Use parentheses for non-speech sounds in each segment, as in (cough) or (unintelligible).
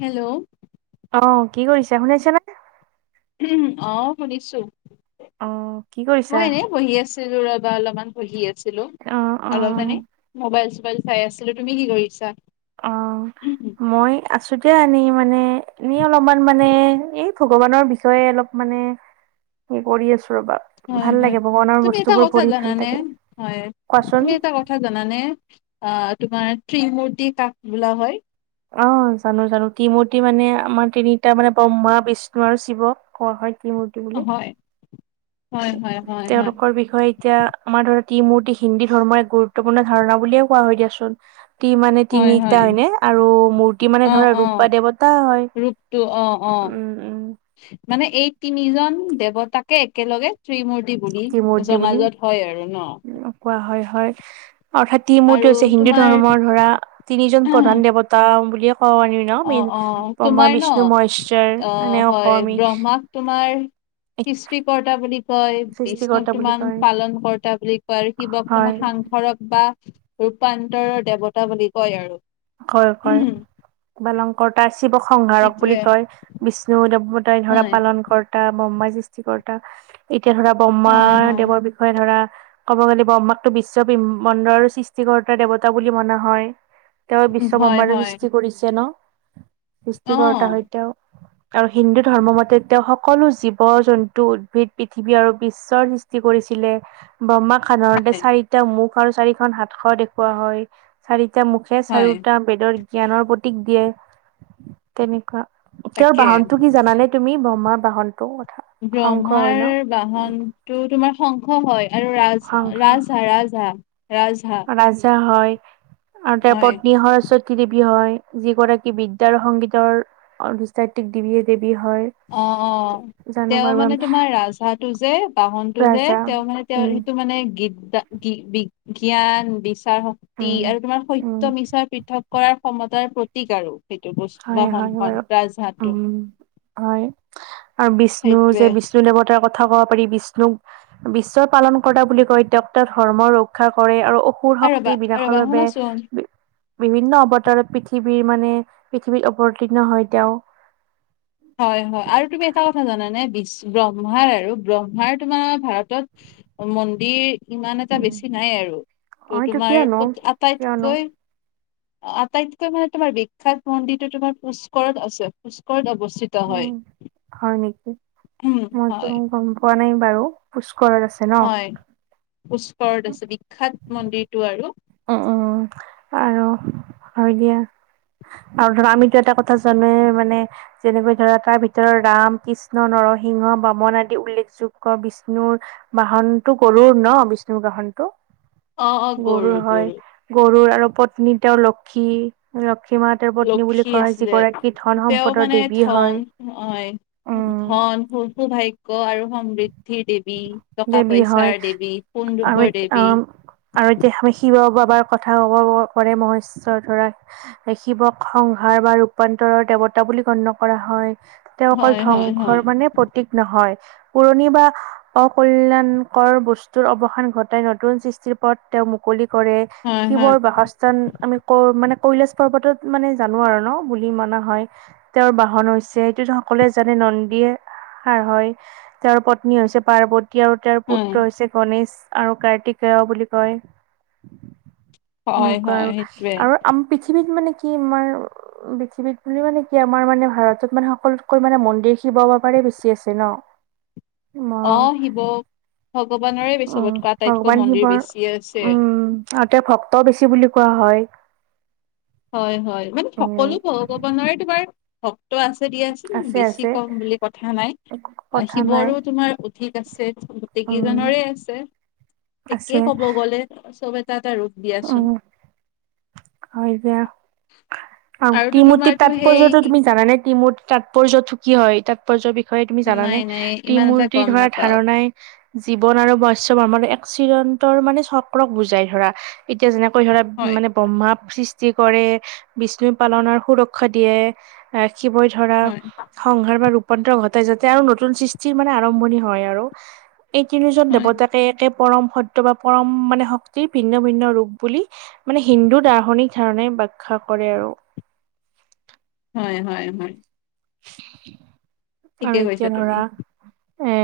Hello অ কি কৰিছে শুনাইছে নে অ শুনিছো অ কি কৰিছা মই এনে বহি আছো অলপ আ বহি আছিলোঁ অ অ অলপ মানে মোবাইল চোবাইল চাই আছিলো তুমি কি কৰিছা? অ মই আছোতে আনি মানে এনে অলপমান মানে এই ভগৱানৰ বিষয়ে অলপ মানে কি কৰি আছো ৰবা হয় ভাল হয় লাগে ভগৱানৰ তুমি এটা বস্তুবোৰ কথা পঢ়ি জানা ভাল নে লাগে হয় কোৱাচোন তুমি এটা ক কথা জানানে অ তোমাৰ ত্ৰিমূৰ্তি কাক বোলা হয়। অ জানো জানো ত্ৰি মূৰ্তি মানে আমাৰ তিনিটা মানে ব্ৰহ্মা বিষ্ণু আৰু শিৱ কোৱা হয় কি ম হয় হয় হয় হয় তেওঁলোকৰ বিষয়ে এতিয়া আমাৰ ধৰা ত্ৰিমূৰ্তি হিন্দু ধৰ্মৰ এক গুৰুত্বপূৰ্ণ ধাৰণা বুলিয়ে কোৱা হয় দিয়াচোন ত্ৰি মানে হয় হয় তিনিটা হয়নে আৰু মূৰ্তি মানে অ ধৰা অ ৰূপ বা দেৱতা হয়। ৰূপটো অ অ উম উম মানে এই তিনিজন দেৱতাকে একেলগে ত্ৰিমূৰ্তি বুলি ত্ৰিমূৰ্তি বুলি জনাজত হয় আৰু ন কোৱা হয় হয় অৰ্থাৎ আৰু ত্ৰিমূৰ্তি হৈছে হিন্দু তোমাৰ ধৰ্মৰ ধৰা তিনিজন প্ৰধান দেৱতা বুলিয়ে কব পাৰি। ন অ মেইন অ ব্ৰক্ষা তোমাৰ ন বিষ্ণু মহেশ্বৰ মানে অসমী মাক তোমাৰ কৃষ্টিক্তা বুলি কয় সৃষ্টিকৰ্তা বিষ্ণক বুলি তোমাৰ কয় পালন কৰ্তা বুলি কয় আৰু শিৱক হয় তমাক সাংসৰক বা ৰূপান্তৰৰ দেৱতা বুলি কয় আৰু হয় হয় উম বালং কৰ তাৰ শিৱসহাৰক বুলি সেইটোৱে কয় বিষ্ণু দেৱতাই ধৰা হয় পালন কৰ টা ব্ৰহ্মা সৃষ্টিকৰ্তা এতিয়া ধৰা ব্ৰহ্মা হয় হয় দেৱৰ বি বিষয়ে ধৰা ক'ব গ'লে ব্ৰহ্মাক টো বিশ্ব ব্ৰহ্মাণ্ডৰ সৃষ্টিকৰ্তা দেৱতা বুলি মনা হয়। তেওঁ বিশ্ব হয় বহ্মাৰে হয় সৃষ্টি কৰিছে ন অ সৃষ্টিকতা সৈতেও আৰু হিন্দু ধৰ্ম মতে তেওঁ সকলো জীৱ জন্তু উদ্ভিদ পৃথিৱী আৰু বিশ্বৰ কৰিছিলে ব্ৰহ্মাক সাধাৰণতে হয় চাৰিটা মুখ আৰু চাৰিখন হাতশৰ দেখুওৱা হয় চাৰিটা মুখে হয় চাৰিওটা বেদৰ জ্ঞানৰ প্ৰতীক দিয়ে তেনেকুৱা তেওঁৰ তাকে বাহনটো কি জানানে তুমি ব্ৰহ্মাৰ বাহনতটো ব্ৰহ্মাৰ বাহনতটো তোমাৰ শংখ হয় আৰু ৰাজ শংখ ৰাজ হা ৰাজ হাঁ ৰাজ হাঁ ৰাজ হাঁ হয় আৰু তেওঁৰ পত্নী হয় ওচত কি দেৱী হয় যি গৰাকী বিদ্যা আৰু সংগীতৰ অৰ্ধষ্টাত্বিক দেৱী দেৱী হয় অ অ জানো তেওঁ বাৰু আমি মানে তোমাৰ ৰাজহাটো যে বাহনতটো যে ৰাজা তেওঁ মানে তেওঁ উম সেইটো মানে গীতদা কি বি বিজ্ঞান বিচাৰ শক্তি উম আৰু তোমাৰ উম সত্য মিছাৰ পৃথক কৰাৰ ক্ষমতাৰ প্ৰতীক আৰু সেইটো বস্তু হয় হয় বাৰু বাহনখন ৰাজহা উম টো হয় আৰু বিষ্ণু যে সেইটোৱে বিষ্ণু দেৱতাৰ কথা কথা কব পাৰি বিষ্ণুক বিশ্বৰ পালন কৰা বুলি কয় তেওঁক ত ধৰ্ম ৰক্ষা কৰে আৰু সুৰ আৰু ৰবা শক্তি বিনাশৰ ৰবা বাবে শুনাচোন বিভিন্ন অৱতাৰত পৃথিৱীৰ মানে পৃথিৱীত অৱতীৰ্ণ হয় তেওঁ হয় হয় আৰু তুমি এটা কথা জানানে ব্ৰহ্মাৰ আৰু ব্ৰহ্মাৰ তোমাৰ ভাৰতত। মন্দিৰ ইমান এটা উম বেছি নাই আৰু তো অ এইটো তোমাৰ কিয়নো আটাইতকৈ (unintelligible) আটাইতকৈ মানে তোমাৰ বিখ্যাত মন্দিৰটো তোমাৰ পুস্কৰত আছে পুস্কৰত অৱস্থিত। উম হয়। হয় নেকি উম মইতো হয় গম পোৱা নাই বাৰু পুষ্কৰত আছে। ন হয় পুষ্কৰত আছে বিখ্যাত মন্দিৰটো আৰু উম উম আৰু হয় দিয়া আৰু ধৰা আমিতো এটা কথা জানেৱে মানে যেনেকৈ ধৰা তাৰ ভিতৰত ৰাম কৃষ্ণ নৰসিংহ বামন আদি উল্লেখযোগ্য বিষ্ণুৰ বাহনতটো গৰুৰ ন বিষ্ণুৰ বাহনটো অ অ গৰু হয় গৰুৰ আৰু পত্নী তেওঁৰ লক্ষী লক্ষ্মী মাঁ তেও পত্নী বুলি লক্ষী কয় আছিলে যিগৰাকী ধন তেওঁ সম্পদৰ মানে দেৱী হয় ধন হয় উম, ধন ফুলটো ভাইক গ আৰু সমৃদ্ধিৰ দেৱী টকা দেৱী হয় পইচাৰ দেৱী সোন- আৰু ৰূপৰ দেৱী আহ আৰু এতিয়া আমি শিৱ বাবাৰ কথা কব পাৰে মহেশ্বৰ ধৰা শিৱক সংহাৰ বা ৰূপান্তৰৰ দেৱতা বুলি গণ্য কৰা হয় তেওঁ অকল হয় হয় ধ্বংসৰ হয় মানে প্ৰতীক নহয় পুৰণি বা অকল্যাণকৰ বস্তুৰ অৱসান ঘটাই নতুন সৃষ্টিৰ পথ তেওঁ মুকলি কৰে হয় হয় শিৱৰ বাসস্থ আমি ক মানে কৈলাশ পৰ্বতত মানে জানো আৰু ন বুলি মনা হয় তেওঁৰ বাহন হৈছে এইটো সকলোৱে জানে নন্দীয়ে সাৰ হয় তেওঁৰ পত্নী হৈছে পাৰ্বতী আৰু তেওঁৰ হয় পুত্ৰ হৈছে গণেশ আৰু কাৰ্তিকেয় বুলি কয় হয় নেকুৱা হয় আৰু সেইটোৱে আৰু আম পৃথিৱীত মানে কি আমাৰ পৃথিৱীত বুলি মানে কি আমাৰ মানে ভাৰতত মানে সকলোতকৈ মানে মন্দিৰ শিৱ বাবাৰে বেছি আছে ন ম অ শিৱ ভগৱানৰে উম চবতক আটাইতকৈ মন্দিৰ বেছিয়ে আছে তাতে ভক্তৰ বেছি বুলি কোৱা হয় হয় হয় মানে সকলো উম ভগৱানৰে তোমাৰ ভক্ত আছে দি আছিল আছে আছে বেছি কম বুলি কথা নাই একো কথা নাই শিৱৰো তোমাৰ পুথিক আছে উম গোটকেইজনৰে আছে আছে তাকেই ক'ব গ'লে চব এটা এটা ৰূপ দিয়াচোন উম হয় এতিয়া আৰু আৰুতো ত্ৰি-মূৰ্তি তোমাৰতো সেই তাৎপৰ্য্য কি তুমি জানানে ত্ৰি-মূৰ্তি তাৎপৰ্যটো কি হয় তাৎপৰ্যৰ বিষয়ে তুমি জানা নাই নে? নাই ত্ৰি ইমান এটা মূৰ্তি গম ধৰা নাপাও। ধাৰণাই জীৱন আৰু বৈশৱ আমাৰ এক চিৰন্তনৰ মানে চক্ৰক বুজাই ধৰা। এতিয়া যেনেকৈ ধৰা হয়, মানে ব্ৰহ্মা সৃষ্টি কৰে বিষ্ণু পালন সুৰক্ষা দিয়ে, শিৱই ধৰা হয়, সংসাৰ বা ৰূপান্তৰ ঘটাই যাতে আৰু নতুন সৃষ্টিৰ মানে আৰম্ভণি হয় আৰু। এই তিনিজন হয়, দেৱতাকে একে পৰম সত্য বা পৰম মানে শক্তিৰ ভিন্ন ভিন্ন ৰূপ বুলি মানে হিন্দু ধা ৰনিক ধাৰণে ব্যখ্যা কৰে আৰু। হয় হয় হয়। ঠিকে আৰু এতিয়া কৈছা তুমি। ধৰা এ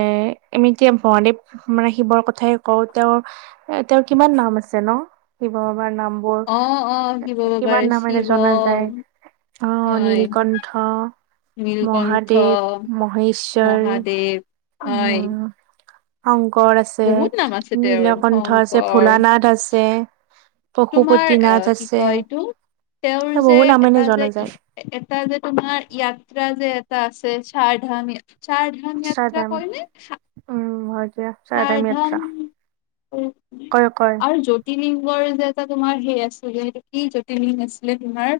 আমি এতিয়া মহাদেৱ মানে শিৱৰ কথাই কওঁ তেওঁৰ এ তেওঁৰ কিমান নাম আছে ন শিৱ বাবাৰ নাম অ', অ' বোৰ শিৱ বাবাৰ কিমান শিৱ নামেৰে জনা যায়। অঁ হয়, নীলকণ্ঠ, নীলকণ্ঠ, মহাদেৱ, মহেশ্বৰ মহাদেৱ হয়, উম। শংকৰ আছে, বহুত নাম আছে তেওঁৰ। নীলকণ্ঠ আছে, শংকৰ ভোলানাথ আছে। তোমাৰ অ পশুপতিনাথ কি আছে কয় এইটো তেওঁৰ যে বহু নামেৰে এটা যে জনা ই যায় এটা যে তোমাৰ য়াত্ৰা যে এটা আছে চাৰ ধাম চাৰ চাৰধাম উম হয় দিয়া। চাৰধাম কয় কয় আৰু জ্যো তিলিংগযে এটা তোমাৰ সেই আছিলে কি জ্যোতিলিংগ আছিলে তোমাৰ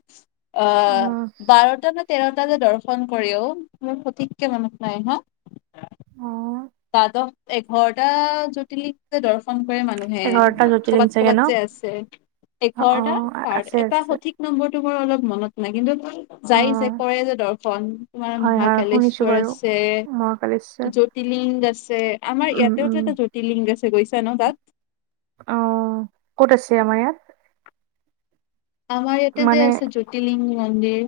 উম অ' বাৰটা না তেৰটা যে দৰ্শন কৰে ঔ মোৰ সঠিককে মনত নাই। হা? অ দ্বাদশ এঘাৰটা জ্যোতিলিংগ যে দৰ্শন কৰে মানু হে এঘাৰটা জ্যোতিলিং কৰ'বাত চাগে ন ক'ৰবাত যে আছে অ', এঘাৰটা অ', আছে বাৰটা এটা আছে সঠিক নম্বৰটো মোৰ অলপ মনত নাই কিন্তু যায় যে অ', কৰে যে দৰ্শন তোমাৰ হয় হয় শুনিছো মহাকালেশ্বৰ বাৰু। আছে। মহাকালেশ্বৰ জ্যোতিলিংগ আছে আমাৰ উম, উম, ইয়াতেতো এটা জ্যোতিলিংগ আছে গৈছা ন তাত? অ' ক'ত আছে আমাৰ ইয়াত? আমাৰ ইয়াতে যে মানে আছে জ্যোতিলিংগ মন্দিৰ।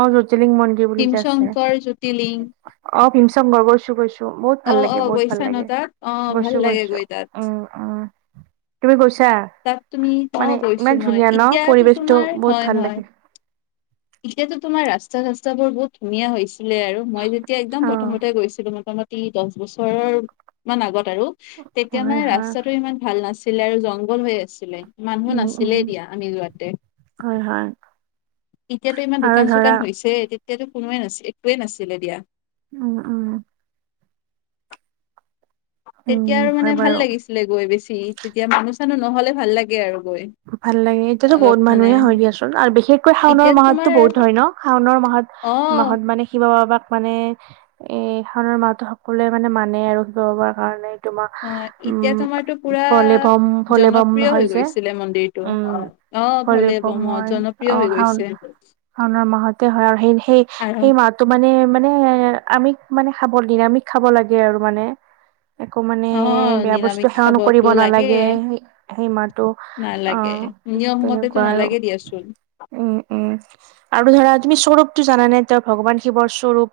অঁ জ্যোতিলিংগ মন্দিৰ বুলি যে আছে। ভীমশংকৰ জ্যোতিলিংগ অঁ ভীমশঙ্কৰ গৈছো গৈছো। বহুত অ ভাল অ লাগে বহুত ভাল গৈছা ন লাগে তাত অ ভাল গৈছো লাগে গৈছো গৈ তাত উম। অঁ তুমি গৈছা? তাত তুমি অ মানে গৈছো ইমান মই ধুনীয়া ন এতিয়াতো পৰিৱেশটো তোমাৰ বহুত হয় ভাল হয় লাগে। এতিয়াতো তোমাৰ ৰাস্তা চাস্তা বোৰ বহুত ধুনীয়া হৈছিলে আৰু মই যেতিয়া একদম অ', প্ৰথমতে গৈছিলো মতামতে দছ বছৰৰ মান আগত আৰু তেতিয়া হয় মানে হয়। ৰাস্তাটো ইমান ভাল না ছিলে আৰু জংঘল হৈ আছিলে। মানুহ উম, উম, নাছিলে দিয়া আমি যোৱাতে। হয় হয়। এতিয়াতো ইমান আৰু দোকান চোকান ধৰা হৈছে। তেতিয়াতো কোনোৱে নাছি একোৱে নাছিলে দিয়া। অঁ অঁ। তেতিয়া উম, আৰু হয় মানে ভাল বাৰু। লাগিছিলে গৈ বেছি তেতিয়া মানুহ চানুহ নহ'লে ভাল লাগে আৰু গৈ। ভাল লাগে এতিয়াতো অলপ বহুত মানে মানুহে হয় দিয়াচোন আৰু বিশেষকৈ শাওণৰ এতিয়াতো তোমাৰ মাহতো বহুত হয় ন শাওনৰ মাহত অ মাহত মানে শিৱ বাবাক মানে। এ শাওণৰ মাহটো সকলোৱে মানে মানে আৰু শিৱ বাবাৰ কাৰণে। তোমাৰ অঁ এতিয়া উম তোমাৰতো পুৰা ভলেবম ভলেবম জনপ্ৰিয় হয় হৈ যে গৈছিলে মন্দিৰটো। উম অ ভলে ভলেবম বোম অ হয় অ জনপ্ৰিয় হৈ শাওন গৈছে। শাওনৰ মাহতে হয। আৰু সেই সেই আৰু সেই মাহ মাহ তো মানে মানে আমি মানে খাব দিন আমি খাব লাগে আৰু মানে একো মানে অ বেয়া বস্তু নিৰামিষ সেৱন কৰিব খাবতো লাগে নালাগে। সেই মাহতো অ, নালাগে নিয়ম মতেতো তেনেকুৱা আৰু নালাগে দিয়াচোন উম, উম, আৰু ধৰা তুমি স্বৰূপটো জানানে তেওঁ ভগৱান শিৱৰ স্বৰূপ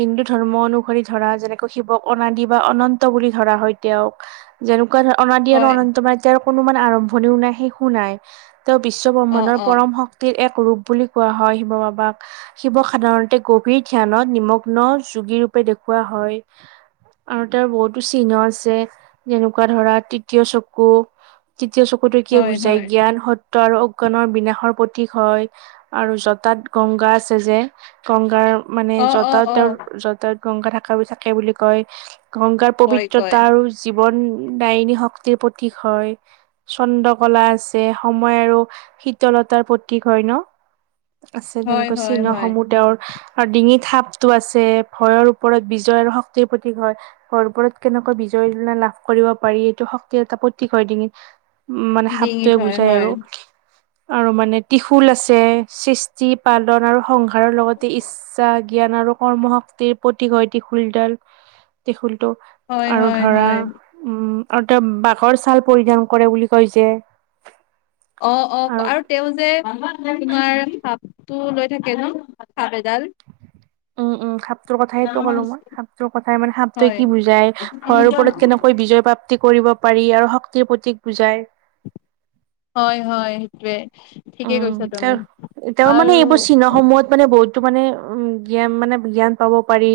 হিন্দু ধৰ্ম অনুসৰি ধৰা যেনেকৈ শিৱক অনাদি বা অনন্ত বুলি ধৰা হয়। তেওঁক যেনেকুৱা ধৰ অনাদি আৰু হয় অনন্ত মাইদ্যৰ কোনো আৰম্ভণিও নাই শেষো নাই তেওঁ বিশ্ব অ ব্ৰহ্মাণৰ অ পৰম শক্তিৰ এক ৰূপ বুলি কোৱা হয়। শিৱ বাবাক শিৱ সাধাৰণতে গভীৰ ধ্যানত নিমগ্ন যোগীৰ ৰূপে দেখুওৱা হয়। আৰু তাৰ বহুতো চিহ্ন আছে। যেনেকুৱা ধৰা তৃতীয় চকু তৃতীয় চকুতো কিয় হয় বুজাই হয় জ্ঞান সত ত আৰু অজ্ঞানৰ বিনাশৰ প্ৰতীক হয়। আৰু জটাত গংগা আছে যে। গংগাৰ মানে অ অ জটাত অ তেওঁ জটাত গংগা থকা থাকে বুলি কয়। গংগাৰ কয় কয় পবিত্ৰতা আৰু জীৱন দায়িনী শক্তিৰ প্ৰতীক হয়। চন্দ্ৰকলা আছে সময় আৰু শীতলতাৰ প্ৰতীক হয় ন? আছে হয় তেনেকৈ হয় চিহ্ন হয় সমূহ তেওঁৰ আৰু ডিঙিত সাপটো আছে। ভয়ৰ ওপৰত বিজয় আৰু শক্তিৰ প্ৰতীক হয়। ভৰ ওৰত কেনেকৈ বিজয় তলনা লাভ কৰিব পাৰি এইটো শক্তিৰ এটা প্ৰতীক হয় ডিঙিত উম মানে সাপটোৱে ডিঙিত হয় বুজাই হয় আৰু আৰু মানে টিশুল আছে। সৃষ্টি পালন আৰু সংসাৰৰ লগতে ইচ্ছা জ্ঞান আৰু কৰ্ম শক্তিৰ প্ৰতীক হয়। টিশুলডাল টিশুলটোহ হয় আৰু হয় ধৰা হয় উম আৰু তেওঁ বাঘৰ ছাল পৰিধান কৰে বুলি কৈ যে অ, অ আৰু তেওঁ যে তোমাৰ সাপটো লৈ থাকে ন সাপ এডাল উম উম সাপটোৰ কথাইতটো ক'লো মই সাপটোৰ কথাই মানে সাপটোৱে কি বুজাই। হৰ হয় ওপৰত কেনেকৈ বিজয় প্ৰাপ্তি কৰিব পাৰি আৰু শক্তিৰ প্ৰতীক বুজাই। হয় হয় সেইটোৱে। ঠিকে উম কৈছা তুমি তেওঁৰ তেওঁৰ মানে আৰু এইবোৰৰ চিহ্নসমূহত মানে বহুতো মানে উম জ্ঞান মানে জ্ঞান পাব পাৰি।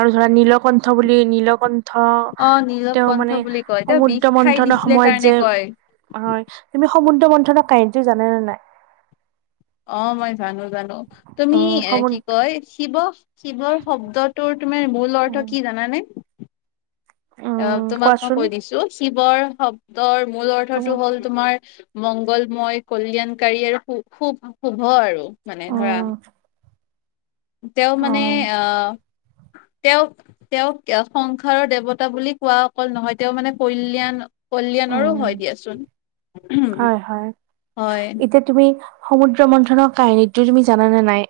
আৰু ধৰা নীলকণ্ঠহ বুলি নীলকণ্ঠ ধহ অ নীলৱ তেওঁ কণ্ঠ মানে বুলি কয় তেওঁ বিষ সমুদ্ৰ খাই মন্থনৰ দিছিলে সময়ত কাৰণে যে কয় হয় তুমি সমুদ্ৰ মন্থনৰ কাহিনীটো জানেনে নাই? অ মই জানোঁ জানোঁ তুমি উম এ সমু কি কয় শিৱ শিৱৰ শব্দত তোৰ তোমাৰ মূল অৰ্থ উম কি জানানে? আপ উম তোমাক মই কোৱাচোন কৈ দিছোঁ শিৱৰ শব্দৰ মূল উম অৰ্থটো হ'ল তোমাৰ মংগলময় কল্যাণকাৰী আৰু খুব শুভ আৰু মানে ধৰাহ উম তেওঁ মানে হয় আহ তেওঁক তেওঁক কিয়া সংসাৰৰ দেৱতা বুলি কোৱা অকল নহয় তেওঁ মানে কল্যাণ কল্যাণৰো উম হয় দিয়াচোন হয় হয় হুম হয় এতিয়া তুমি সমুদ্ৰ মন্থনৰ কাহিনীটো তুমি জানানে নাই?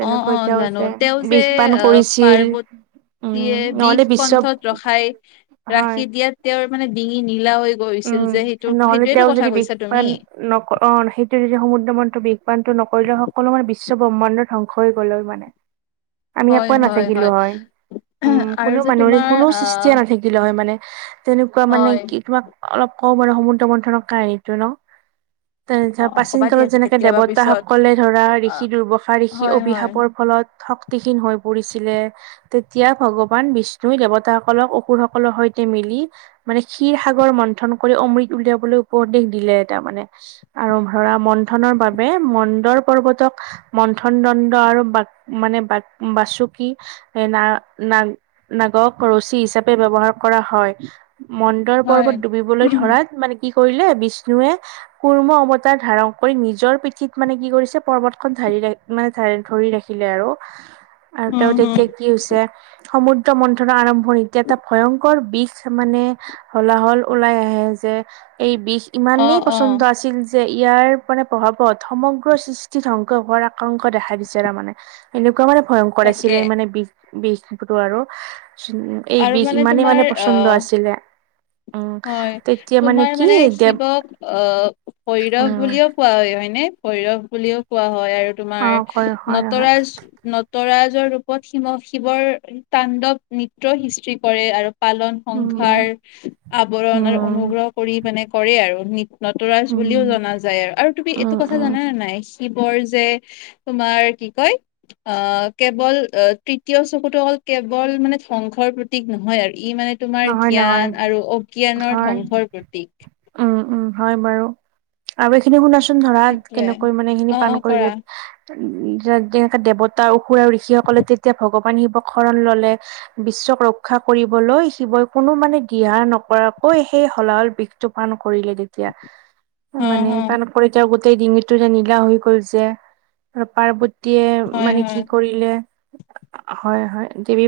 অ', অ', তেওঁ জানো যে তেওঁ বিষ পান কৰিছিল। দিয়ে উম নহলে বিষ বিশ্ব কণ্ঠত ৰখাই হয় ৰাখি দিয়েত তেওঁৰ মানে ডিঙি নীলা হৈ গৈছিল যে উম সেইটো নহলে সেইটোৱেতো তেওঁ যদি কথা কৈছা বিষপান তুমি নক অ সেইটো যদি সমুদ্ৰ মন্ত বিষ পানটো নকৰিলে সকলো মানে বিশ্ব ব্ৰহ্মাণ্ডত ধ্বংস হৈ গ'লেই মানে। আমি হয়, একোৱে হয়, নাথাকিলোঁ হয়। উম, আৰু কোনো যে মানুহৰে তোমাৰ কোনোৱে আহ সৃষ্টিয়ে নাথাকিলে হয় মানে, তেনেকুৱা মানে হয় কি তোমাক অলপ কওঁ বাৰু সমুদ্ৰ মন্থনৰ কাহিনীটো ন? তেনে অ', অ', প্ৰাচীন ক'বা দিয়া কালত যেনেকে কেতিয়াবা পিছত দেৱতাসকলে ধৰা অ', ঋষি দুৰ্বাসা ঋষি হয়, হয়, অভিশাপৰ ফলত শক্তিহীন হৈ পৰিছিলে। তেতিয়া ভগৱান বিষ্ণুই দেৱতাসকলক অসুৰ সকলৰ সৈতে মিলি মানে ক্ষিৰ সাগৰ মন্থন কৰি অমৃত উলিয়াবলৈ উপদেশ দিলে তাৰমানে। আৰু ধৰা মন্থনৰ বাবে মন্দৰ পৰ্বতক মন্থন দণ্ড আৰু বাক মানে বাক বাসুকি এ না ন নাগক ৰচী হিচাপে ব্যৱহাৰ কৰা হয়। মন্দৰ হয়। পৰ্বত ডুবিবলৈ ধৰাত মানে কি কৰিলে বিষ্ণুৱে কুৰ্ম অৱতাৰ ধাৰণ কৰি নিজৰ পিঠিত মানে কি কৰিছে পৰ্বতখন ধাৰি ৰাখি মানে ধৰি ৰাখিলে আৰু। আৰু উম, তেওঁ হম, তেতিয়া কি হৈছে সমুদ্ৰ মন্থনৰ আৰম্ভণিতে এটা ভয়ংকৰ বিষ মানে হলা হল ওলাই আহে, যে এই বিষ অ', ইমানেই অ', প্ৰচন্দ আছিল যে ইয়াৰ মানে প্ৰভাৱত সমগ্ৰ সৃষ্টি ধ্বংস হোৱাৰ আকাংক দেখা দিছে আৰু তাৰমানে। এনেকুৱা মানে ভয়ংকৰ আছিলে তাকে। মানে বি বিষটো আৰু এই আৰু বিষ ইমানেই তোমাৰ মানে প্ৰচন্দ আহ আছিলে। উম হয়, তেতিয়া তোমাৰ কি মানে দেৱ শিৱক আহ ভৈৰৱ উম বুলিও কোৱা হয় হয়নে? ভৈৰৱ বুলিও কোৱা হয় আৰু অ তোমাৰ কয় হয় হয় নটৰাজ নটৰাজৰ ৰূপত শিৱ শিৱৰ তাণ্ডৱ নৃত্য সৃষ্টি কৰে। আৰু পালন সংসাৰ উম। আৱৰণ আৰু উম, অনুগ্ৰহ কৰি মানে কৰে আৰু নৃত্য। নটৰাজ উম, বুলিও জনা যায় আৰু। আৰু তুমি এইটো উম, কথা উম, জানা নে নাই? শিৱৰ যে তোমাৰ কি কয় অ' কেৱল অ' তৃতীয় চকুটো অকল কেৱল মানে ধ্বংসৰ প্ৰতীক নহয় আৰু ই মানে তোমাৰ নহয়, নহয়, জ্ঞান আৰু অজ্ঞানৰ হয়। ধ্বংসৰ প্ৰতীক। উম, উম হয় বাৰু। আৰু এইখিনি শুনাচোন ধৰা সেইটোৱে কেনেকৈ মানে এইখিনি অ অ পান কৰিলে। কৰা উ যেনেকে দেৱতা অসুৰ আৰু ঋষিসকলে তেতিয়া ভগৱান শিৱক শৰণ ললে। বিশ্বক ৰক্ষা কৰিবলৈ শিৱই কোনো মানে দিহা নকৰাকৈ সেই হলা হল বিষটো পান কৰিলে তেতিয়া। অ মানে অ পান কৰি গোটেই ডিঙিটো যে নীলা হৈ গ'ল যে, আৰু পাৰ্বত তীয়ে হয় মানে হয় কি কৰিলে, হয় হয় দেৱী